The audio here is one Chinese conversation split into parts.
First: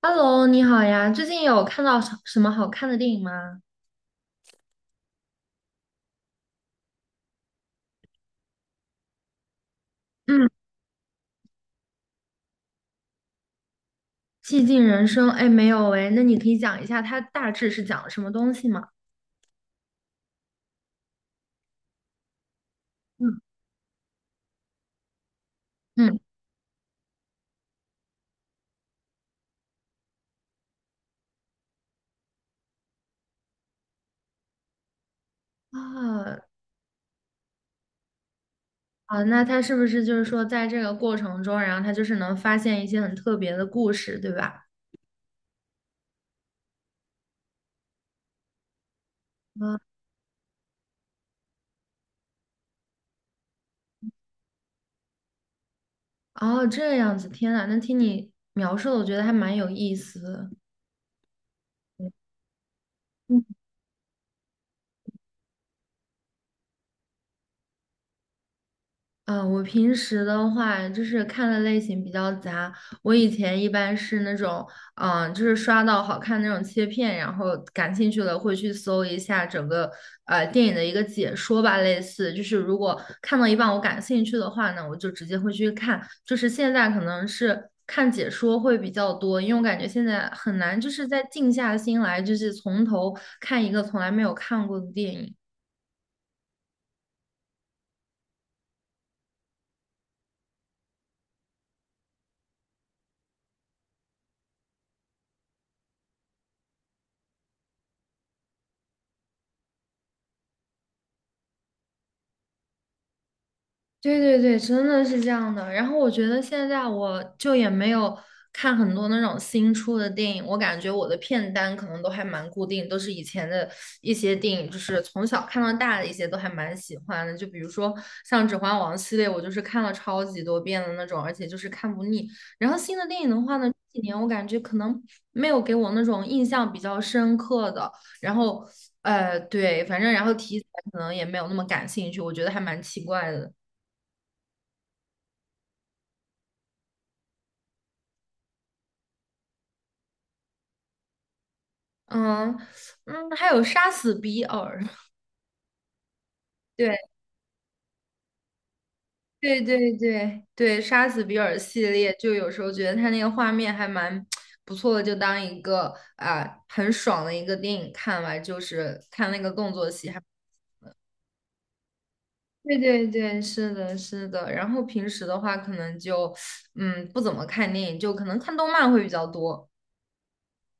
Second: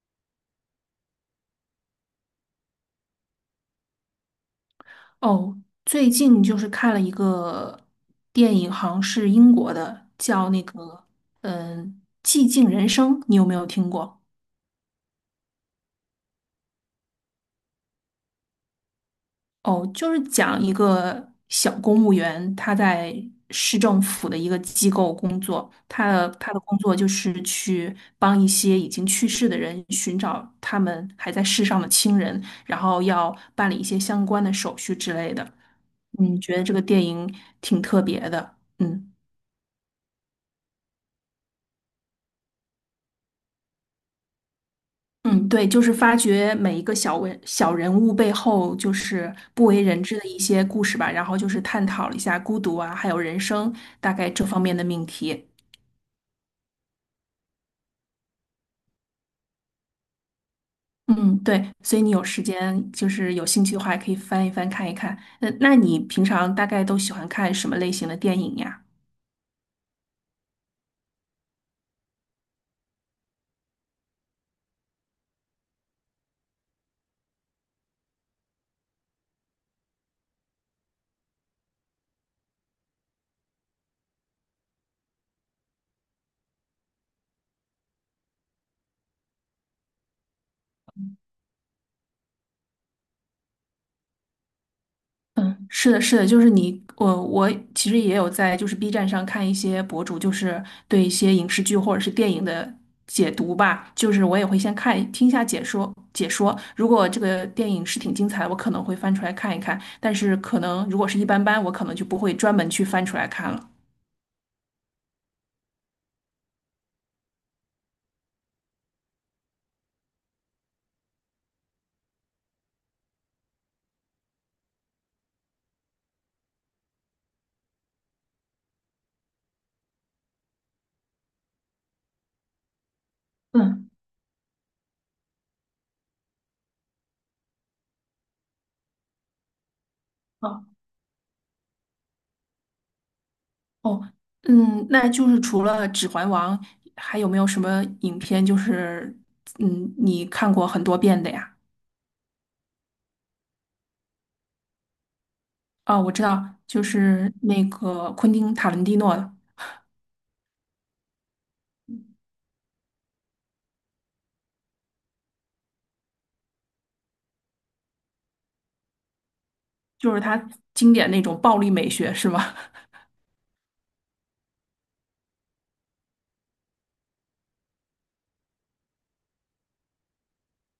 Hello，你好呀，最近有看到什么好看的电影吗？哦，最近就是看了一个电影，好像是英国的，叫嗯那个嗯《寂静人生》，你有没有听过？《寂静人生》哎，没有哎，那你可以讲一下它大致是讲了什么东西吗？哦，就是讲一个小公务员，他在嗯市政府的一个机构工作，他嗯。的他的工作就是去帮一些已经去世的人寻找他们还在世上的亲人，然后要办理一些相关的手续之类的。啊嗯，觉得这个电影挺特别的，嗯。啊，那它是不是就是说在这个过程中，然后它就是能发现一些很特别的故事，对吧？嗯，对，就是发掘每一个小人物背后就是不啊，为人知的一些故事吧，然后就是探讨了一下孤独啊，还有人生大概这方面的命题。哦，这样子，天呐，那听你描述的，我觉得还蛮有意思的。嗯，对，所以你有时间就是有兴趣的话，也可以翻一翻看一看。那你平常大概都喜欢看什么类型的电影呀？嗯，我平时的话就是看的类型比较杂。我以前一般是那种，就是刷到好看那种切片，然后感兴趣了会去搜一下整个电影的一个解说吧，类似就是如果看到一半我感兴趣的话呢，我就直接会去看。就是现在可能是看解说会比较多，因为我感觉现在很难就是再静下心来，就是从头看一个从来没有看过的电影。嗯，是的，是的，就是你，我其实也有在就是 B 站上看一些博主，就是对一些影视剧或者是电影的解读吧，就是我也会先听一下解说，如果这个电影是挺精彩的，我可能会翻出来看一看，但是可能如果是一般般，我可能就不会专门去翻出来看了。对对对，真的是这样的。然后我觉得现在我就也没有看很多那种新出的电影，我感觉我的片单可能都还蛮固定，都是以前的一些电影，就是从小看到大的一些都还蛮喜欢的。就比如说像《指环王》系列，我就是看了超级多遍的那种，而且就是看不腻。然后新的电影的话呢，嗯，这几年我感觉可能没有给我那种印象比较深刻的，然后对，反正然后题哦材可能也没有那么感兴趣，我觉得还蛮奇怪的。哦，嗯，那就是除了《指环王》，还有没有什么影片就是你看过很多遍的呀？嗯嗯，还有杀死比尔，啊，我知道，就对是那个昆汀塔伦蒂诺的，对对对对，杀死比尔系列，就有时候觉得他那个画面还蛮不错的，就当一个啊、很爽的一个电影看完，就是看那个动作戏就是还。他经典那种暴力美学，是吗？对对对，是的，是的。然后平时的话，可能就不怎么看电影，就可能看动漫会比较多。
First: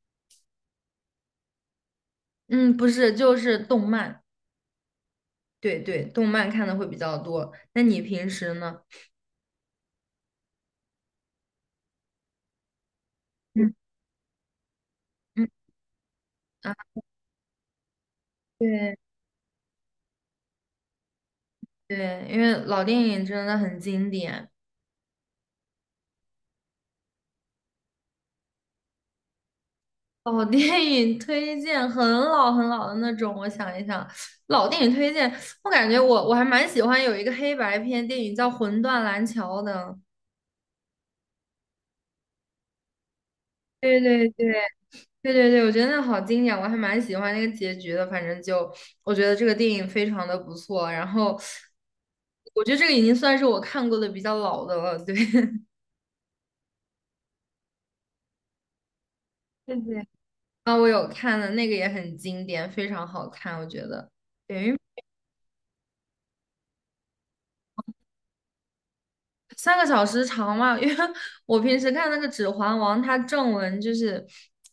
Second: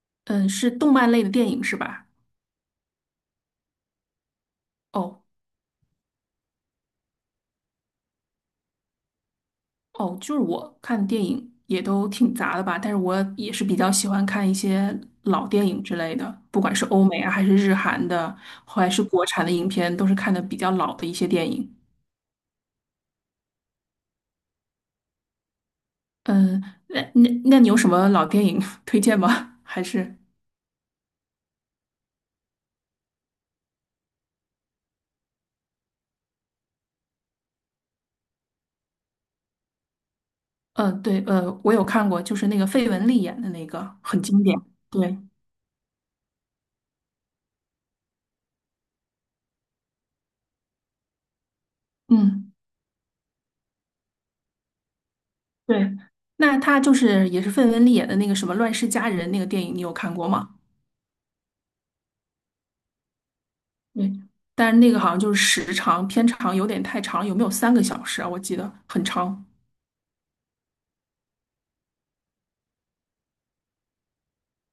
嗯，是动漫类的电影是吧？嗯，不是，就是动漫。哦对对，动漫看的会比较多。那你平时呢？哦，就是我看电影也都挺杂的吧，但是我也是嗯比较喜欢看一些嗯，老电影之类的，不啊，管是欧美啊，还是日韩的，还对。是国产的影片，都是看的比较老的一些电影。对，因为老电影真的很经典，嗯，那你有什么老电影 推荐吗？还是老电影推荐很老很老的那种。我想一想，老电影推荐，我感觉我还蛮喜欢有一个黑白片电影叫《魂断蓝桥》的。嗯，呃对，我有看过，就是那个费雯丽演的那个，对很对经对典。对。对对对，我觉得那好经典，我还蛮喜欢那个结局的。反正就我觉得这个电影非常的不错，然后嗯，我觉得这个已经算是我看过的比较老的了。对，对，那他就是也是费雯丽演的那个什么《乱世佳人》那个电影，对，谢你有谢。看过吗？啊，我有看的那个也很经典，非常好看，我觉得。对，对，因但是为那个好像就是时长偏长，有点太长了，有没有3个小时啊？我记得很长。三个小时长嘛，因为 我平时看那个《指环王》，它正文就是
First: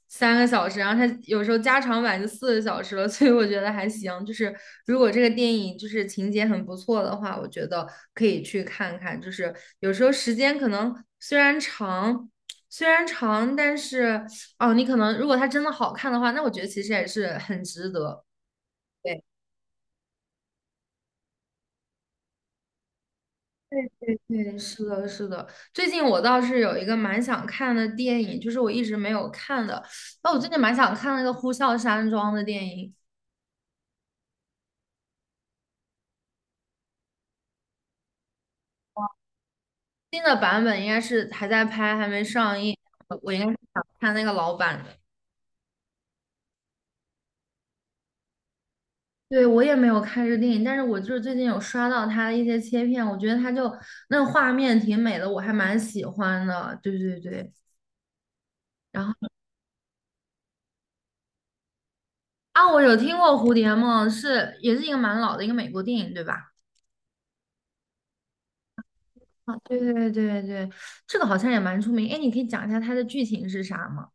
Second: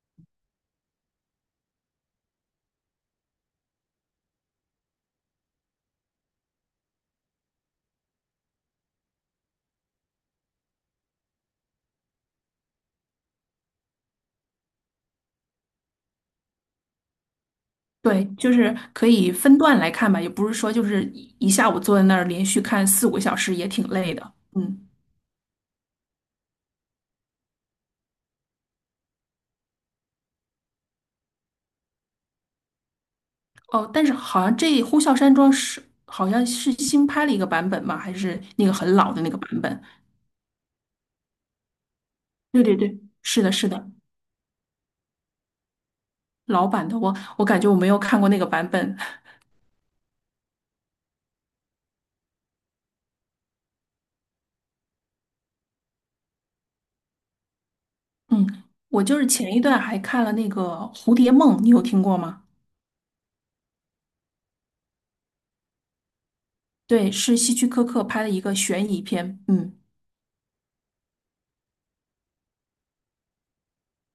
三个小时，然后它有时候加长版就四个小时了，所以我觉得还行。就是如果这个电影就是情节很不错的话，我觉得可以去看看。就是有时候时间可能虽然长，但是哦，你可能如果它真的好看的话，那我觉得其实也是很值得。对，就是可对以分段来看吧，也不是说就是一下午坐在那儿连续看四五个小时也挺对累对的。对，嗯，是的，是的。最近我倒是有一个蛮想看的电影，就是我一直没有看的。那我最近蛮想看那个《呼啸山庄》的电影，哦，但是好像这《呼啸山庄》是好像是新拍了一个版本吗？还是那个很老的那个版本？新的版本应该是还在拍，还没上对映。对对，我应是该的，是是想的，看那个老版的。老版的，我感觉我没有看过那个版本。对，我也没有看这个电影，但是我就是最近有刷到它的一些切片，我觉得它就那个画面挺美的，我还蛮喜欢的。对对对。嗯，我然就是后前一段还看了那个《蝴蝶梦》，你有听过吗？啊，我有听过《蝴蝶梦》，是也是一个蛮老的一个美国电影，对吧？对，是希区柯克拍的一个悬疑片。啊，嗯。对对对对，这个好像也蛮出名。哎，你可以讲一下它的剧情是啥吗？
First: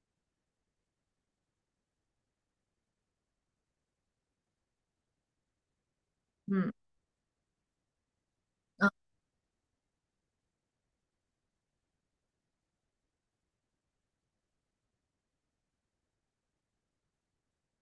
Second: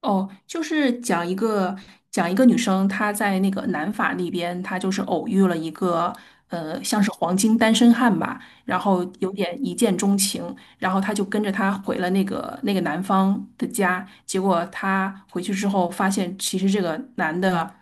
哦，就是讲一个女生，她在那个南法那边，她就是偶遇了一个嗯，像是黄金单身汉吧，然啊后有点一见钟情，然后她就跟着他回了那个男方的家，结果她回去之后发现，其实这个男的，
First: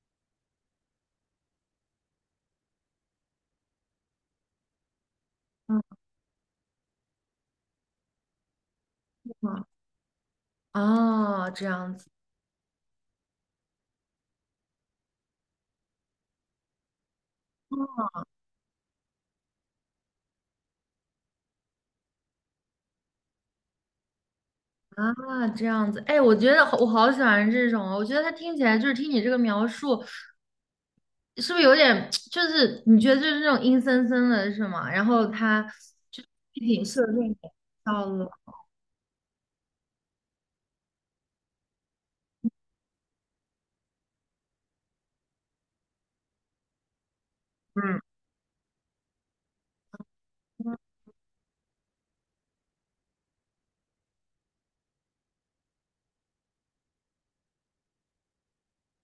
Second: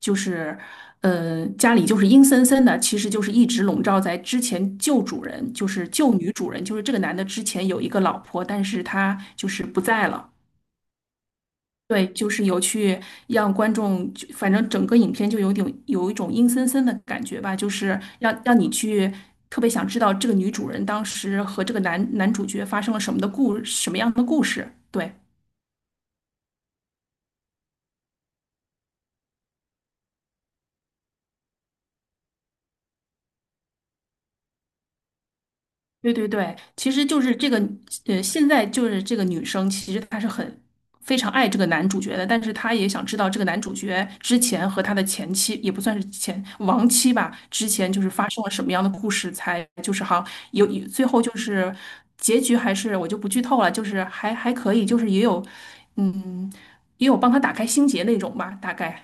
就是家里就是阴森森的，其实就是一直笼罩在之前旧主人，就是旧女主人，就是这个男的之前有一个老婆，但是他就是啊！不在了。哦，这样对，子就是有去让观众就，反正整个影片就有点有一种阴森森的感觉吧，就是让你去特别想知道这个女主人当时和这个男主角发生了什么样的故事。对。啊，这样子。哎，我觉得好我好喜欢这种哦我觉得它听起来就是听你这个描述，是不是有点 就是你觉得就是那种阴森森的是吗？然后它对就对是对，背景其实设就定是这也个，到了，现在就是这个女生，其实她是非常爱这个男主角的，但是她也想知道这个男主角之前和他的前妻，也不算是前亡妻吧，之前嗯。就是发生了什么样的故事，才就是好像有最后就是结局还是我就不剧透了，就是还可以，就是也有，嗯，也有帮他打开心结那种吧，大概。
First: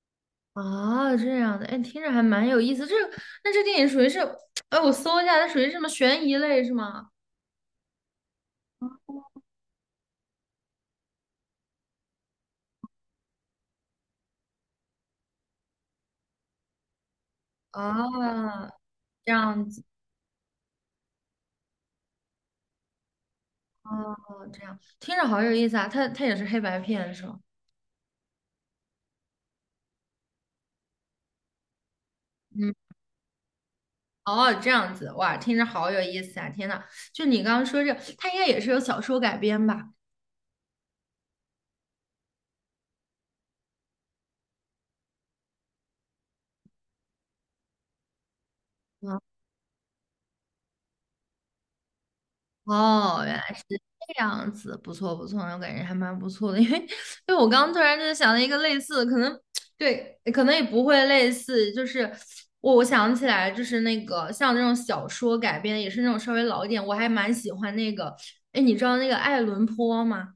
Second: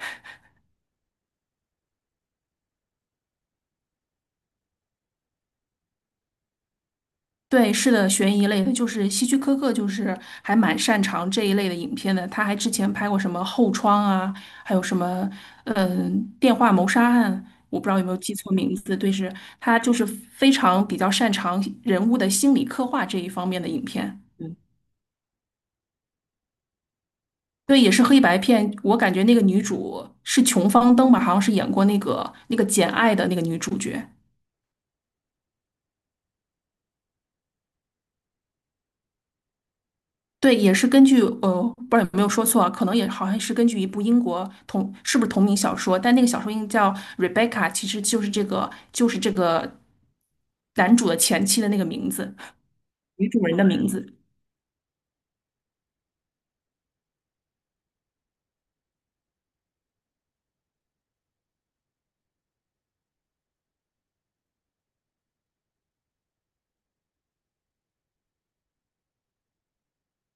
哦，这样的，哎，听着还蛮有意思。这个，那这电影属于是，哎，我搜一下，它属于什么悬疑类是吗？对，是的，悬疑类的，就是希区柯克，就是还蛮擅长这一类的影片的。他还之前拍过什么《后窗》啊，还有什么嗯、呃电话谋杀案，我不知道有没有记错啊，名字。对，这是样他子。就是非常比较擅长人物的心理刻画这一方面的影哦，片。这样听着好有意思啊！它它也是黑白片是吗？对，也是黑白片。我感觉那个女主是琼芳登吧，好像是演过那个嗯，《简爱》的那个女主角。哦，这样子哇，听着好有意思啊！天呐，就你刚刚说这个，它应该也是有小说改编吧？对，也是根据不知道有没有说错啊，可能也好像是根据一部英国是不是同名小说，但那个小说应该叫《Rebecca》,其实就是这个就是嗯，这个男主的前妻的那个名字，哦，女原主来人是的名这字。样子，不错不错，我感觉还蛮不错的，因为我刚刚突然就是想了一个类似的，可能对，可能也不会类似，就是我想起来就是那个像这种小说改编，也是那种稍微老一点，我还蛮喜欢那个，哎，你知道那个爱伦坡吗？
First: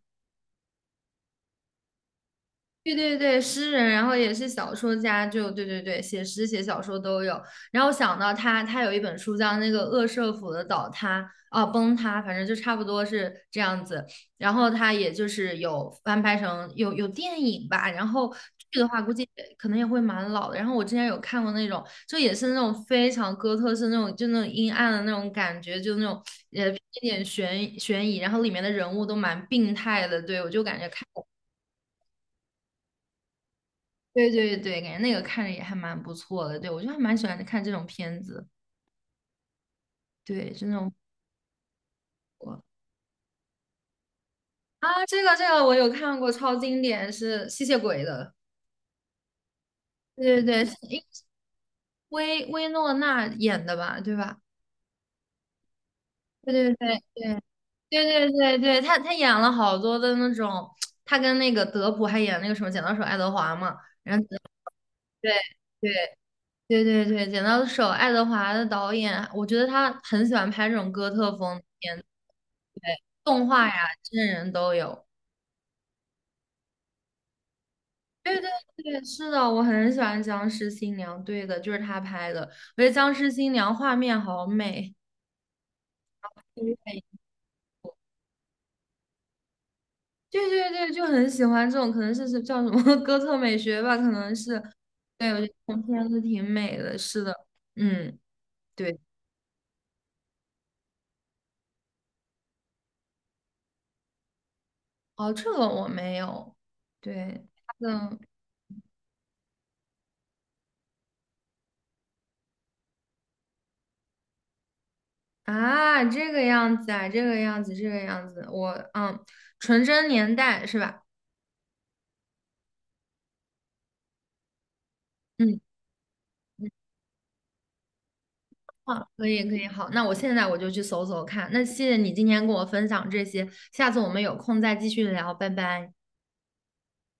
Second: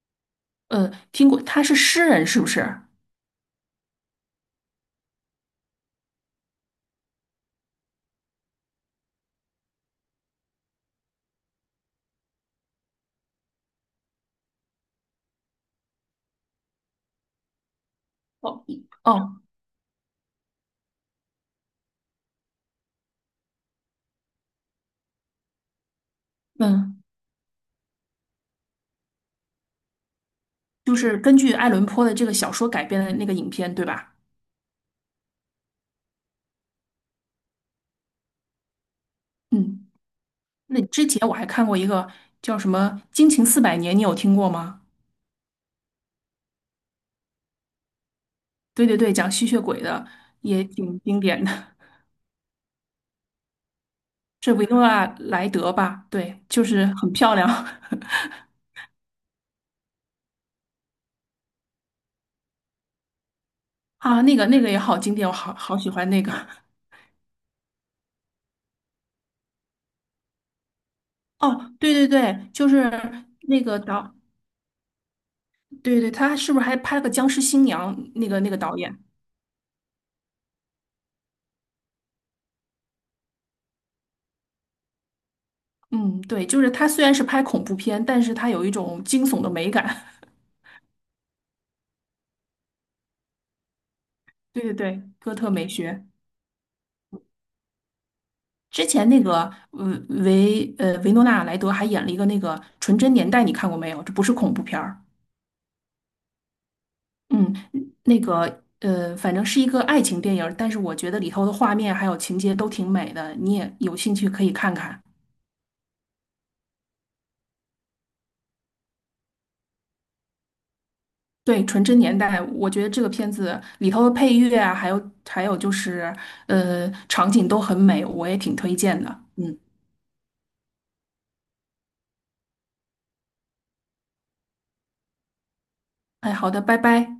听过，他是诗人是不是？对对对，诗人，然后也是小说家，就对对对，写诗写小说都有。然后我想到他，他有一本书叫那个《恶舍府的倒塌》啊，崩塌，反正就差不多是这样子。然后他也就是有翻拍成有电影吧，然后哦，剧的话估计哦，也可能也会蛮老的。然后我之前有看过那种，就也是那种非常哥特式那种，就那种阴暗的那种感觉，就那种偏一嗯，点悬疑，然后里面的人物都蛮病态的，对我就感觉就看。是根据爱伦坡的这个小说改编的那个影片，对吧？对对对，感觉那个看着也还蛮不错的。对，我就还蛮喜欢看这种片子。嗯，对，就那那种之前我还看过一个叫我，什么《惊情四百年》，你有听过吗？啊，这个这个我有看过，超经典，是吸血鬼的。对对对，讲吸血鬼的，对对也对，挺经典的。薇诺娜演的吧？对吧？是维诺纳莱德吧？对，对就对是对很漂对亮 对对对对，她演了好多的那种，她跟那个德普还演那个什么《剪刀手爱德华》嘛。然啊，后那个也好经典，对我好喜对欢那个。对对对，剪刀手爱德华的导演，我觉得他很喜欢拍这种哥特风的哦，对片子，对对，就对，是动那画呀、个导，真人都有。对对，他是不是还拍了个《僵尸新娘》？那对个对那个导演，对，是的，我很喜欢《僵尸新娘》，对的，就是他拍的。我觉得《僵尸新娘》画面好美，嗯，对，就是他虽然对是拍恐怖片，但是他有一种惊悚的美感。对对，对就很喜欢这种，可能是是叫什么 哥特美学吧，可能 是。对对对，对，哥我觉得特美这种学。片子挺美的，是的，嗯，之对，前那个呃维诺纳莱德还演了一个那个《纯真年代》，你看过没有？这不是恐怖片儿。哦，这个我没有，对，嗯，他的。那个反正是一个爱情电影儿，但是我觉得里头的画面还有情节都挺美的，你也有兴趣可以看看。啊，这个样子啊，这个样子，这个样子，纯真年代是吧？对，《纯真年代》，我觉得这个片子里头的配乐啊，还有嗯就是嗯，场景都很美，我也挺推荐好，的。可以可嗯，以，好，那我现在我就去搜搜看。那谢谢你今天跟我分享这些，下次我们有空再继续聊，拜拜。哎，好的，拜拜。